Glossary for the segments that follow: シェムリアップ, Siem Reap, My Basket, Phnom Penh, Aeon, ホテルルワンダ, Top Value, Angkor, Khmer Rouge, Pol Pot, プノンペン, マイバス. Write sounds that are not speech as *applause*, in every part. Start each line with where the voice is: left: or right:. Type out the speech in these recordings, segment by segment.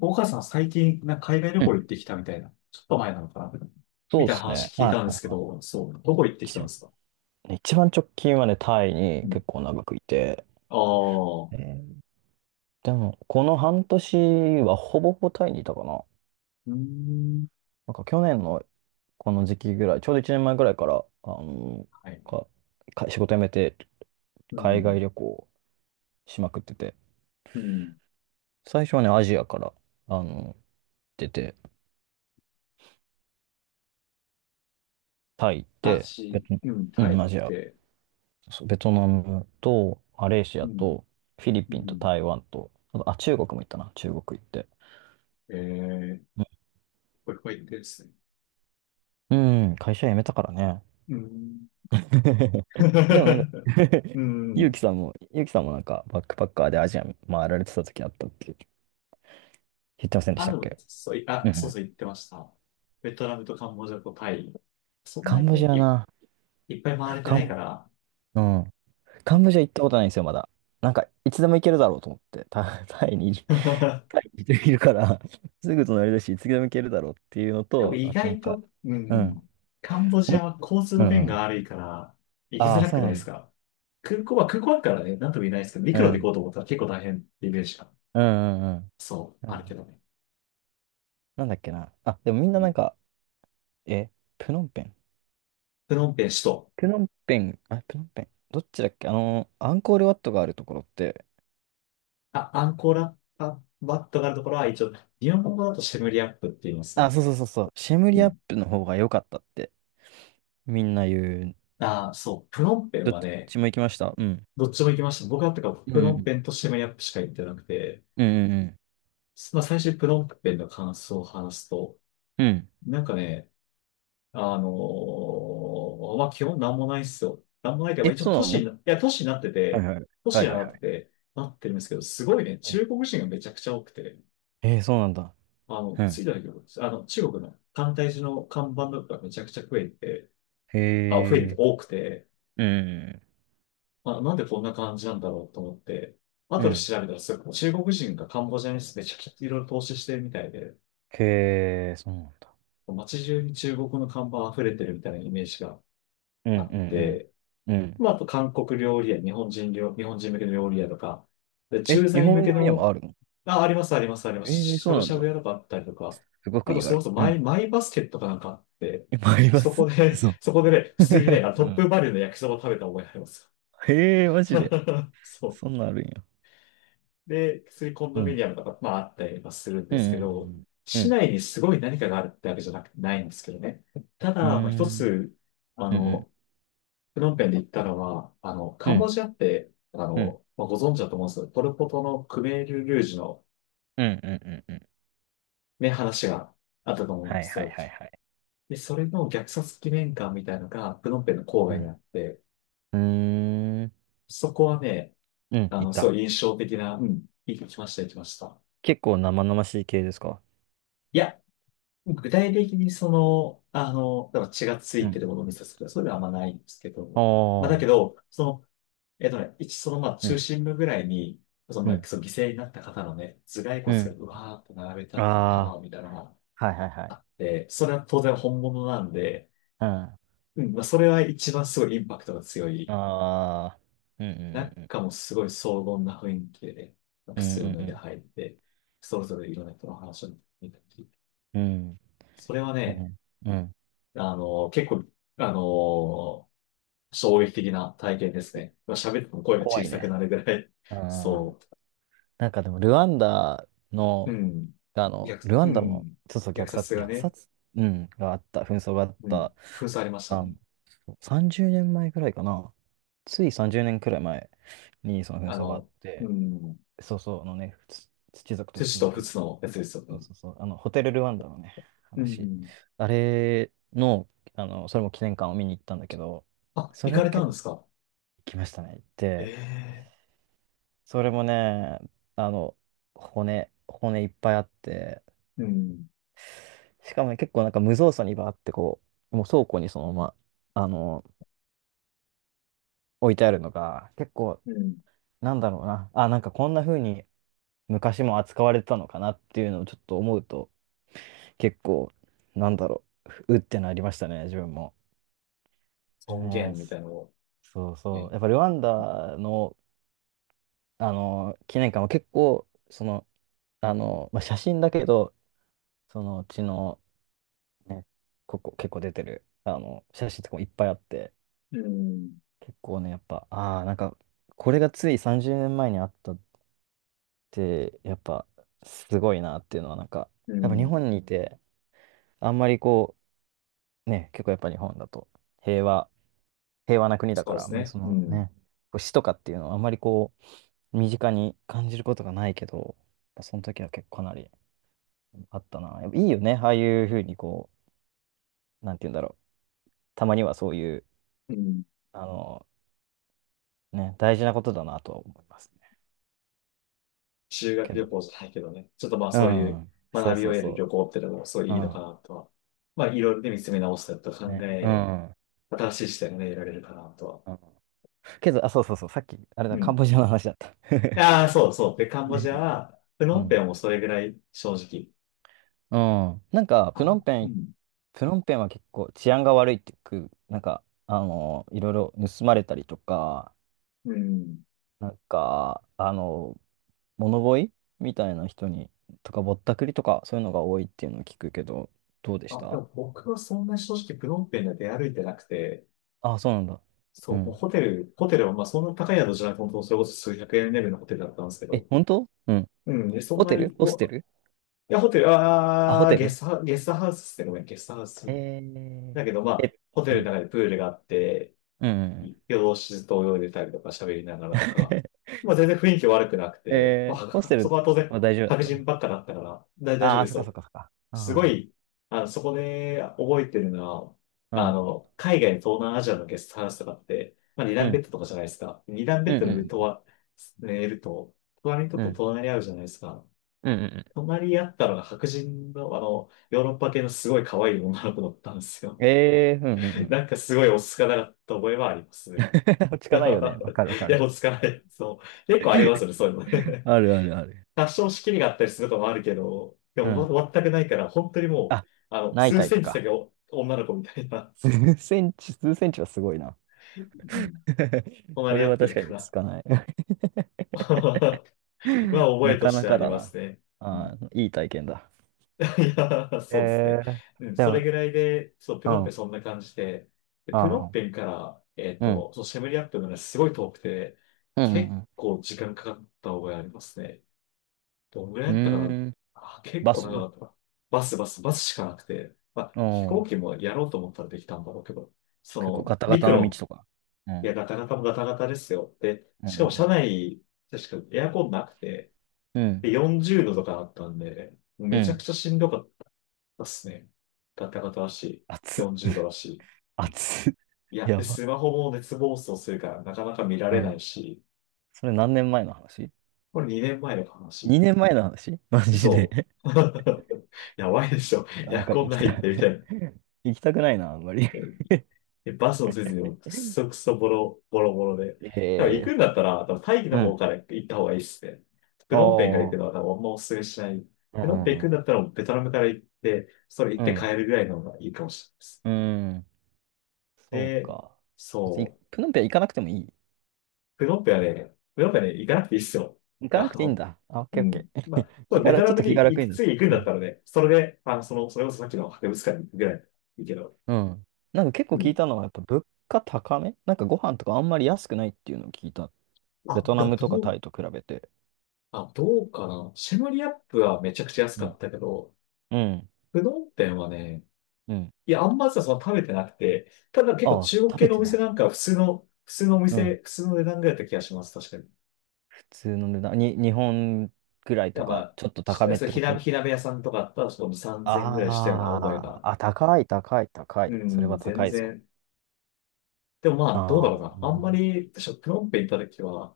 left: 岡さん最近、なんか海外旅
right: う
left: 行
right: ん、
left: 行ってきたみたいな。ちょっと前なのかなみ
right: そう
left: た
right: で
left: いな
right: すね。
left: 話聞い
right: は
left: たんで
right: い。
left: すけど、そう、どこ行ってきたんですか？
right: 一一番直近はね、タイに
left: うん
right: 結構長くいて、
left: ああ、
right: え
left: う
right: ーでも、この半年はほぼほぼタイにいたかな。
left: ーん、
right: なんか去年のこの時期ぐらい、ちょうど1年前ぐらいから、あの
left: はい。
right: か、か仕事辞めて
left: う
right: 海外
left: ん、
right: 旅行しまくってて、
left: うん。
right: 最初はね、アジアから、あの、出て、タイ行っ
left: ラ
right: て、ベ
left: チ、
right: ト、
left: うん、
right: う
left: タイ
right: ん、
left: 行っ
right: アジア、
left: て、
right: そうベトナムと、マレーシ
left: う
right: ア
left: ん、
right: と、フィリ
left: う
right: ピンと
left: ん。
right: 台湾と、あと、あ、中国も行ったな、中国行って。
left: ええ
right: う
left: これ、これ行ってですね。
right: うん、会社辞めたからね。
left: うん。
right: *laughs* でもなんか
left: *laughs* う
right: *laughs* ゆうき
left: ん。
right: さんも、ゆうきさんもなんかバックパッカーでアジア回られてた時あったって言ってませんでし
left: あ、
right: た
left: で
right: っ
left: も、
right: け？うんう
left: そう
right: ん。
left: そう、行ってました。ベトナムとカンボジアとタイ。そん
right: カ
left: な
right: ンボ
left: に
right: ジア
left: い、
right: な。
left: いっぱい回れて
right: カ
left: ないか
right: ン、
left: ら。
right: うん。カンボジア行ったことないんですよ、まだ。なんか、いつでも行けるだろうと思って、
left: *laughs*
right: タイにいるから、すぐ隣だし、いつでも行けるだろうっていうの
left: でも
right: と、
left: 意
right: あとなん
left: 外
right: か、
left: と、
right: うん。
left: カンボジ
right: もうい
left: アは交通
right: う
left: の
right: ん
left: 便
right: う
left: が
right: ん。
left: 悪いから、行き
right: あ
left: づ
right: あ、
left: ら
right: そ
left: く
right: う
left: ない
right: な
left: で
right: ん
left: す
right: だ。
left: か？空港は、空港あるからね、なんとも言えないですけど、
right: う
left: 陸路で
right: ん。
left: 行こうと思ったら結構大変ってイメージが、
right: うんうんうん。
left: そう、
right: う
left: あるけ
right: ん。
left: どね。
right: なんだっけな。あ、でもみん
left: う
right: なな
left: ん。
right: んか、え、プノンペン。
left: プノンペン首都。
right: プノンペン。どっちだっけあの、アンコールワットがあるところって、
left: あ、アンコーラ、あ、バットがあるところは一応、日本語だとシェムリアップって言います
right: あ、
left: ね。
right: そうそうそうそう、シェム
left: う
right: リアッ
left: ん。
right: プの方が良かったってみんな言う。
left: ああそう、プノンペン
right: どっ
left: はね、
right: ちも行きました。うん。
left: どっちも行きました。僕は
right: う
left: プノンペ
right: ん
left: ンとシェムリアップしか行ってなくて、
right: うんうん。うんうん
left: まあ最初にプノンペンの感想を話すと、
right: うん。うん。
left: なんかね、まあ、基本なんもないっすよ。なんもないけど、まあ
right: え、
left: 一応
right: そう
left: 都
right: な
left: 市に
right: の？
left: な、いや、都市になって
right: はい
left: て、
right: はい。はいはいはい。
left: なってるんですけど、すごいね、
right: うん。
left: 中国人がめちゃくちゃ多くて、
right: えー、そうなんだ。
left: あの、
right: う
left: つ
right: ん。
left: いた時、あの、中国の簡体字の看板とかがめちゃくちゃ増えて、
right: へえ。
left: 多くて、
right: うん。
left: まあ、なんでこんな感じなんだろうと思って、
right: う
left: 後
right: んう
left: で
right: ん。
left: 調べたらすごい、中国人がカンボジアにめちゃくちゃいろいろ投資してるみたいで、
right: へえ、そうなんだ。
left: 街中に中国の看板溢れてるみたいなイメージが
right: うんう
left: あっ
right: ん
left: て、
right: うん。うん。
left: まあ、あと韓国料理屋、日本人向けの料理屋とか、で
right: え、
left: 駐
right: 日
left: 在向
right: 本
left: け
right: 料理屋
left: の、
right: もあるの？
left: あ、あります、あります、ありま
right: え
left: す。
right: ー、
left: し
right: そ
left: ゃ
right: う
left: ぶ
right: な
left: し
right: ん
left: ゃ
right: だ。
left: ぶ屋とかあったりとか、
right: すごく
left: あ
right: 意
left: と、それこ
right: 外。
left: そ
right: うん。
left: マイバスケットかなんかあって、
right: え、ありま
left: そ
right: す？
left: こ
right: *laughs*
left: で、
right: そ
left: *laughs*
right: う。
left: そこでね、普通にね、
right: *laughs*
left: あ
right: *laughs*
left: ト
right: う
left: ップ
right: ん。
left: バリューの焼きそば食べた覚えあります
right: へえ、
left: よ。
right: マジで。
left: *laughs* そう。
right: そんなんあるんや。
left: で、普通にコン
right: う
left: ドミ
right: ん。
left: ニアムとか、まあ、あったりはするん
right: う
left: で
right: ん、
left: すけど、
right: うん、う
left: 市
right: ん、
left: 内にすごい何かがあるってわけじゃなく、ないんですけどね。た
right: う
left: だ、まあ、一
right: ん、
left: つ、あ
right: うん、うん、
left: の、プノンペンで行ったのは、あの、
right: う
left: カ
right: ん、う
left: ンボ
right: ん、
left: ジアって、あ
right: うん、
left: の、まあ、ご存知だと思うんですけど、ポルポトのクメール・ルージュの
right: うん、うん、
left: ね、話があったと思うん
right: は
left: で
right: い
left: す
right: はい
left: よ。
right: はいはい。
left: で、それの虐殺記念館みたいのが、プノンペンの郊
right: う
left: 外に
right: ん。
left: あって、
right: うーん、
left: そこはね、
right: うん、
left: あ
right: い
left: の、すご
right: た。
left: い印象的な、うん、行きました、行きました。
right: 結構生々しい系ですか？
left: いや、具体的にその、あの、だから血がつ
right: う
left: いて
right: ん。
left: るものを見させるとか、そういうのはあんまないんですけ
right: あ
left: ど、まあだけ
right: ー、
left: ど、その、そのまあ
right: う
left: 中
right: ん、
left: 心部ぐらいに、その、
right: う
left: まあ
right: ん、
left: その犠牲になった方のね、頭蓋
right: う
left: 骨が
right: ん。
left: うわーって並べたってるタ
right: ああ、
left: ワーみたいなのがあっ
right: はいはいはい。
left: て、それは当然本物なんで、
right: うん。あ
left: うん、まあそれは一番すごいインパクトが強い。
right: あ、うん、うん、うん、
left: 中もすごい荘厳な雰囲気でね、まあ
right: う
left: 靴を脱いで
right: ん、
left: 入って、それぞれいろんな人の話を見たり、
right: うん、うん、
left: それは
right: う
left: ね、
right: ん。うん、
left: あの、結構、あの、衝撃的な体験ですね。まあ喋っても声が
right: 怖
left: 小
right: い
left: さく
right: ね。
left: なるぐらい、
right: うん。
left: そう。
right: なんかでも、
left: う
right: の、
left: ん。
right: ルワ
left: う
right: ンダも、
left: ん。
right: そうそう、
left: 虐殺が
right: 虐
left: ね、
right: 殺、うん、があった、紛争があっ
left: うん。
right: た、
left: 封鎖ありました
right: あの、
left: ね。
right: そう30年前くらいかな。つい30年くらい前にその紛
left: あ
right: 争があっ
left: の、う
right: て、
left: ん。
right: そうそう、あのね、土族と
left: 寿司
right: 仏
left: と
right: 族
left: 仏
right: の、
left: のやつですよ
right: そう
left: ね。
right: そうそう、あの、ホテルルワンダのね、
left: う
right: 話。
left: ん。
right: あれの、あの、それも記念館を見に行ったんだけど、
left: あ、
right: そ
left: 行
right: れ
left: か
right: も
left: れた
right: 結
left: ん
right: 構
left: ですか？
right: 行きましたね、行って。
left: ええ
right: それもね、あの、骨いっぱいあって、
left: うん。
right: しかもね結構なんか無造作にバーってもう倉庫にそのまま、あの、置いてあるのが、結構、
left: うん。
right: なんだろうな、あ、なんかこんな風に昔も扱われてたのかなっていうのをちょっと思うと、結構、なんだろう、うってなりましたね、自分も。
left: 尊
right: ねえ、
left: 厳み
right: そ
left: たいなのを
right: そうそう。
left: ね。
right: やっぱルワンダの、あの、記念館は結構、その、あの、まあ、写真だけど、そのうちの、ね、ここ結構出てる、あの、写真とかもいっぱいあって、
left: うん。
right: 結構ね、やっぱ、ああ、なんか、これがつい30年前にあったって、やっぱ、すごいなっていうのは、なんか、
left: う
right: やっぱ日
left: ん。
right: 本にいて、あんまりこう、ね、結構やっぱ日本だと、平和、平和な国だ
left: そ
right: か
left: うで
right: ら、あん
left: す
right: まり
left: ね。
right: そ
left: う
right: の
left: ん。
right: ね、こう、死とかっていうのは、あんまりこう、身近に感じることがないけど、やっぱその時は結構かなりあったな。やっぱいいよね、ああいうふうにこう、なんて言うんだろう、たまにはそういう、
left: うん。
right: あの、ね、大事なことだなとは思いますね。
left: 修
right: け
left: 学旅
right: ど、
left: 行じゃないけどね。ちょっとまあ
right: う
left: そういう
right: ん、そう
left: 学び
right: そ
left: を
right: う
left: 得る旅
right: そ
left: 行ってのもすごい
right: う。
left: い
right: う
left: いのか
right: ん、
left: なとは。まあいろいろね見つめ直したりとか考
right: ね。う
left: え、
right: ん。う
left: 新しい視点がね、得られるかなとは。
right: ん。けど、あ、そうそうそう、さっき、あれ
left: う
right: だ、カン
left: ん。
right: ボジアの話だった。*laughs*
left: ああ、そうそう。で、カンボ
right: ね。
left: ジアは、プ
right: う
left: ノンペ
right: ん。
left: ンもそれぐらい正直。
right: うん。なんか、
left: あ、うん。
right: プノンペンは結構治安が悪いってく、なんか、あの、いろいろ盗まれたりとか、
left: うん。
right: なんか、あの、物乞いみたいな人に、とか、ぼったくりとか、そういうのが多いっていうのを聞くけど、どうでし
left: あ、で
right: た？
left: も僕はそんな正直プノンペンで出歩いてなくて、
right: あ、そうなんだ。う
left: そう、もう
right: ん。
left: ホテル、ホテルはまあそんな高い宿じゃなくて、本当それこそ数百円レベルのホテルだったんですけ
right: え、
left: ど。
right: 本当？うん。
left: うん。で、そん
right: ホ
left: な
right: テル
left: に、う
right: ホス
left: わ
right: テル
left: ホテル、
right: あ、ホテル？
left: ゲストハウスですね。ごめん、ゲストハウス。
right: えー、
left: だけどま
right: え、
left: あ、ホテ
right: う
left: ルの
right: ん。
left: 中でプールがあって、
right: うんうんうん。
left: 夜通しずっと泳いでたりとか喋りながらとか、
right: *laughs*
left: まあ全然雰囲気悪くなくて、ま
right: えー、ホス
left: あ、
right: テ
left: そ
right: ル
left: こは当然
right: は大丈夫だっ
left: 白
right: たの？
left: 人ばっかだったから、大丈夫
right: ああ
left: で
right: ー、そ
left: す
right: っかそっ
left: よ。
right: かそっか。
left: すご
right: う
left: い、あの、そこで覚えてるの
right: ん。う
left: は、あ
right: ん。
left: の、海外の東南アジアのゲストハウスとかって、まあ二
right: う
left: 段ベッ
right: ん。
left: ドとかじゃないですか。二段ベ
right: う
left: ッドの上
right: ん。
left: と
right: うん。
left: は、寝ると、隣の人
right: う
left: と
right: ん。
left: 隣り合うじゃないですか。
right: うん。うん。
left: 隣り合ったのが白人の、あの、ヨーロッパ系のすごい可愛い女の子だったんですよ。
right: ええー、うん。う
left: *laughs*
right: ん。
left: なんかすごい落ち着かなかった覚えはあります
right: うん。
left: ね。
right: *laughs* 落ち
left: *laughs*
right: 着かないよね。わかるわか
left: いや、
right: る。
left: 落ち着かない。そう。結構ありますよね、そういうのね。
right: あるあるある。
left: *laughs* 多少仕切りがあったりすることもあるけど、で
right: う
left: も
right: ん。
left: ま全くないから、本当にもう、
right: あ、
left: あの、
right: ない
left: 数
right: タイ
left: セ
right: プ
left: ンチ先
right: か。
left: お女の子みたいな、
right: 数センチはすごいな。
left: うん
right: *laughs* そ
left: 隣り
right: れ
left: 合
right: は
left: って
right: 確
left: る
right: かに
left: か
right: 落ち着
left: ら、
right: かない。*laughs*
left: *laughs* まあ、覚
right: な
left: えと
right: か
left: し
right: な
left: てあ
right: か
left: り
right: だ
left: ま
right: な。
left: すね。うん
right: ああ、いい体験だ。
left: *laughs* いや、そうです
right: え
left: ね。
right: ー、
left: うん、
right: で
left: それ
right: も、
left: ぐらいで、そう、プ
right: う
left: ノンペン
right: ん。
left: そんな感じで、で、プノン
right: あ
left: ペ
right: あ、
left: ンから、えっ
right: うん。
left: と、そう、シェムリアップのね、すごい遠くて、
right: うん。う
left: 結
right: ん。
left: 構時間かかった覚えありますね。どんぐら
right: う
left: いだったか
right: ん。う
left: な。
right: ーん。
left: あ、結
right: バ
left: 構
right: スう
left: 長かったな。バスしかなくて。まあ、飛
right: ん。
left: 行機もやろうと思ったらできたんだろうけど、そ
right: 結構
left: の、
right: ガタガタ
left: 陸
right: の道
left: 路、
right: とか。う
left: い
right: ん。
left: や、ガタガタもガタガタですよ。で、
right: うんう
left: しかも車
right: ん
left: 内、確かエアコンなくて、
right: うんうん。
left: で、40度とかあったんで、もう
right: う
left: めちゃく
right: ん。
left: ちゃしんどかったっすね。ガタガタだし、
right: 熱っ、
left: 40度だし。
right: 熱っ。
left: い
right: *laughs*
left: や、で、
right: やば。
left: スマホも熱暴走するから、なかなか見ら
right: う
left: れない
right: ん。
left: し、
right: それ何年前の話？
left: これ2年前の話。
right: 2 年前の話？ *laughs* マジで。
left: そ
right: *laughs*
left: う。*laughs* やばいでしょ。
right: てか、
left: エ
right: なん
left: ア
right: か
left: コ
right: 行
left: ン
right: き
left: な
right: た
left: いっ
right: い。
left: て、みたいな。
right: *laughs* 行きたくないな、あんまり。*laughs*
left: で、バスもせずに、くそくそボロボロで。
right: へ
left: だから行く
right: え。
left: んだったら、多分タイ
right: う
left: の方
right: ん。
left: から行った方がいいっすね。プノンペンから行
right: お
left: くの
right: ー。
left: は多分あんまおすすめしない。
right: う
left: プノンペン行
right: ん
left: くん
right: う
left: だ
right: ん
left: ったら、ベトナムから行って、それ行
right: う
left: って帰
right: ん。
left: るぐらいの方がいいかもしれないです。
right: うん。うん。そう
left: で、
right: か。
left: そ
right: 別に、
left: う。
right: プノンペア行かなくてもいい。
left: プノンペンはね、プノンペンはね、行かなくていいっすよ。
right: 行かな
left: あ
right: くていいん
left: の、
right: だ。あ、オッ
left: う
right: ケーオッ
left: ん。
right: ケ
left: ま
right: ー。
left: あ、
right: *laughs*
left: こ
right: 気
left: れ
right: が
left: ベト
right: ら、ち
left: ナ
right: ょっ
left: ム
right: と気
left: に
right: が楽
left: 行
right: に
left: く、
right: なっ
left: 次行くん
right: た。う
left: だっ
right: ん。
left: たらね、それで、あの、その、それこそさっきの博物館に行くぐらいいいけど。
right: うん。なんか結
left: う
right: 構聞い
left: ん。
right: たのは、やっぱ物価高めなんかご飯とかあんまり安くないっていうのを聞いた。ベ
left: あ、
right: トナ
left: でも
right: ムとか
left: どう、
right: タイと比べて。
left: あ、どうかな。シェムリアップはめちゃくちゃ安
right: う
left: かっ
right: ん。
left: たけど、
right: うん。
left: プノンペンはね、
right: うん。
left: いや、あんまさ、その食べてなくて、ただ結構
right: ああ、
left: 中国
right: 食
left: 系
right: べ
left: のお
right: てな
left: 店
right: い。
left: なんかは普通の、普通のお
right: う
left: 店、
right: ん。
left: 普通の値段ぐらいだった気がします、確かに。
right: 普通の値段。に、日本くらい
left: で
right: と
left: もま
right: か、
left: あ、
right: ちょっと
left: し
right: 高めっ
left: そう
right: てこと？
left: 火鍋屋さんとかあったら、ちょっと3000円ぐらいしたような覚え
right: あ
left: が。
right: あ、あ、高い、高い、高
left: う
right: い。それ
left: ん、
right: は
left: 全
right: 高いぞ。
left: 然。でもまあ、どう
right: あ
left: だ
right: あ、
left: ろうな。
right: な
left: あ
right: る
left: ん
right: ほど
left: ま
right: ね。
left: り、私はプノンペン行った時は、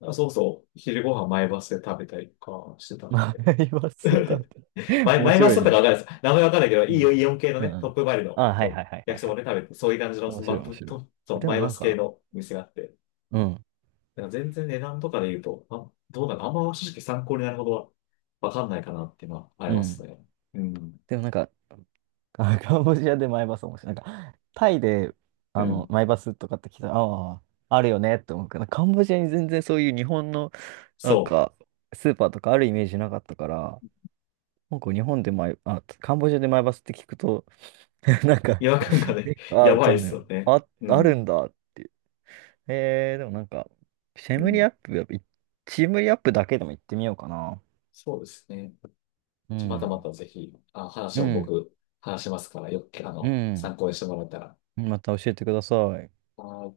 left: あそうそう、昼ご飯前バスで食べたりとかしてた
right: *laughs*
left: ん
right: まあ
left: で。
right: 言わせたみ
left: *laughs*
right: たいな。面
left: マイマ
right: 白
left: ス
right: い
left: だったか
right: ね。
left: わかんないです。名前わかんないけど、
right: う
left: いいよ、
right: ん。
left: イオン系の
right: う
left: ね、
right: ん。う
left: ト
right: ん。
left: ップバリュの、
right: ああ、は
left: そ
right: いは
left: う、
right: いはいは
left: 焼
right: い
left: きそ
right: は
left: ば
right: い。
left: ね、食べて、そういう感じの、
right: 面
left: その
right: 白
left: マ
right: い、
left: ッ
right: 面
left: プ
right: 白い。
left: と、そう、
right: で
left: マ
right: も
left: イ
right: な
left: マ
right: ん
left: ス系
right: か、
left: の店があって、
right: うん。
left: だから全然値段とかで言うと、あ、どうなのあんま正直参考になるほどはわかんないかなっていうのはあり
right: う
left: ます
right: ん。
left: ね。うん。
right: でもなんか、あ、カンボジアでマイバス面白い。なんか、タイで、
left: う
right: あの、
left: ん。
right: マイバスとかって聞いたら、ああ、あるよねって思うけど、カンボジアに全然そういう日本の、なん
left: そう。
right: か、スーパーとかあるイメージなかったから、なんか日本でマイ、あ、カンボジアでマイバスって聞くと、*laughs* なんか、
left: 違和感が
right: え
left: ね、*laughs* や
right: あ、
left: ば
right: そ
left: いで
right: んな
left: す
right: の、
left: よね。
right: あ、
left: う
right: ある
left: ん。
right: んだって。えー、でもなんか、シェ
left: う
right: ムリ
left: ん。
right: アップ、やっぱいシェムリアップだけでも行ってみようかな。
left: そうですね。
right: う
left: またま
right: ん。
left: たぜひ、あ、話
right: う
left: も
right: ん。
left: 僕、話しますから、よく、あ
right: う
left: の、
right: ん。
left: 参考にしてもらえたら。
right: また教えてください。
left: あー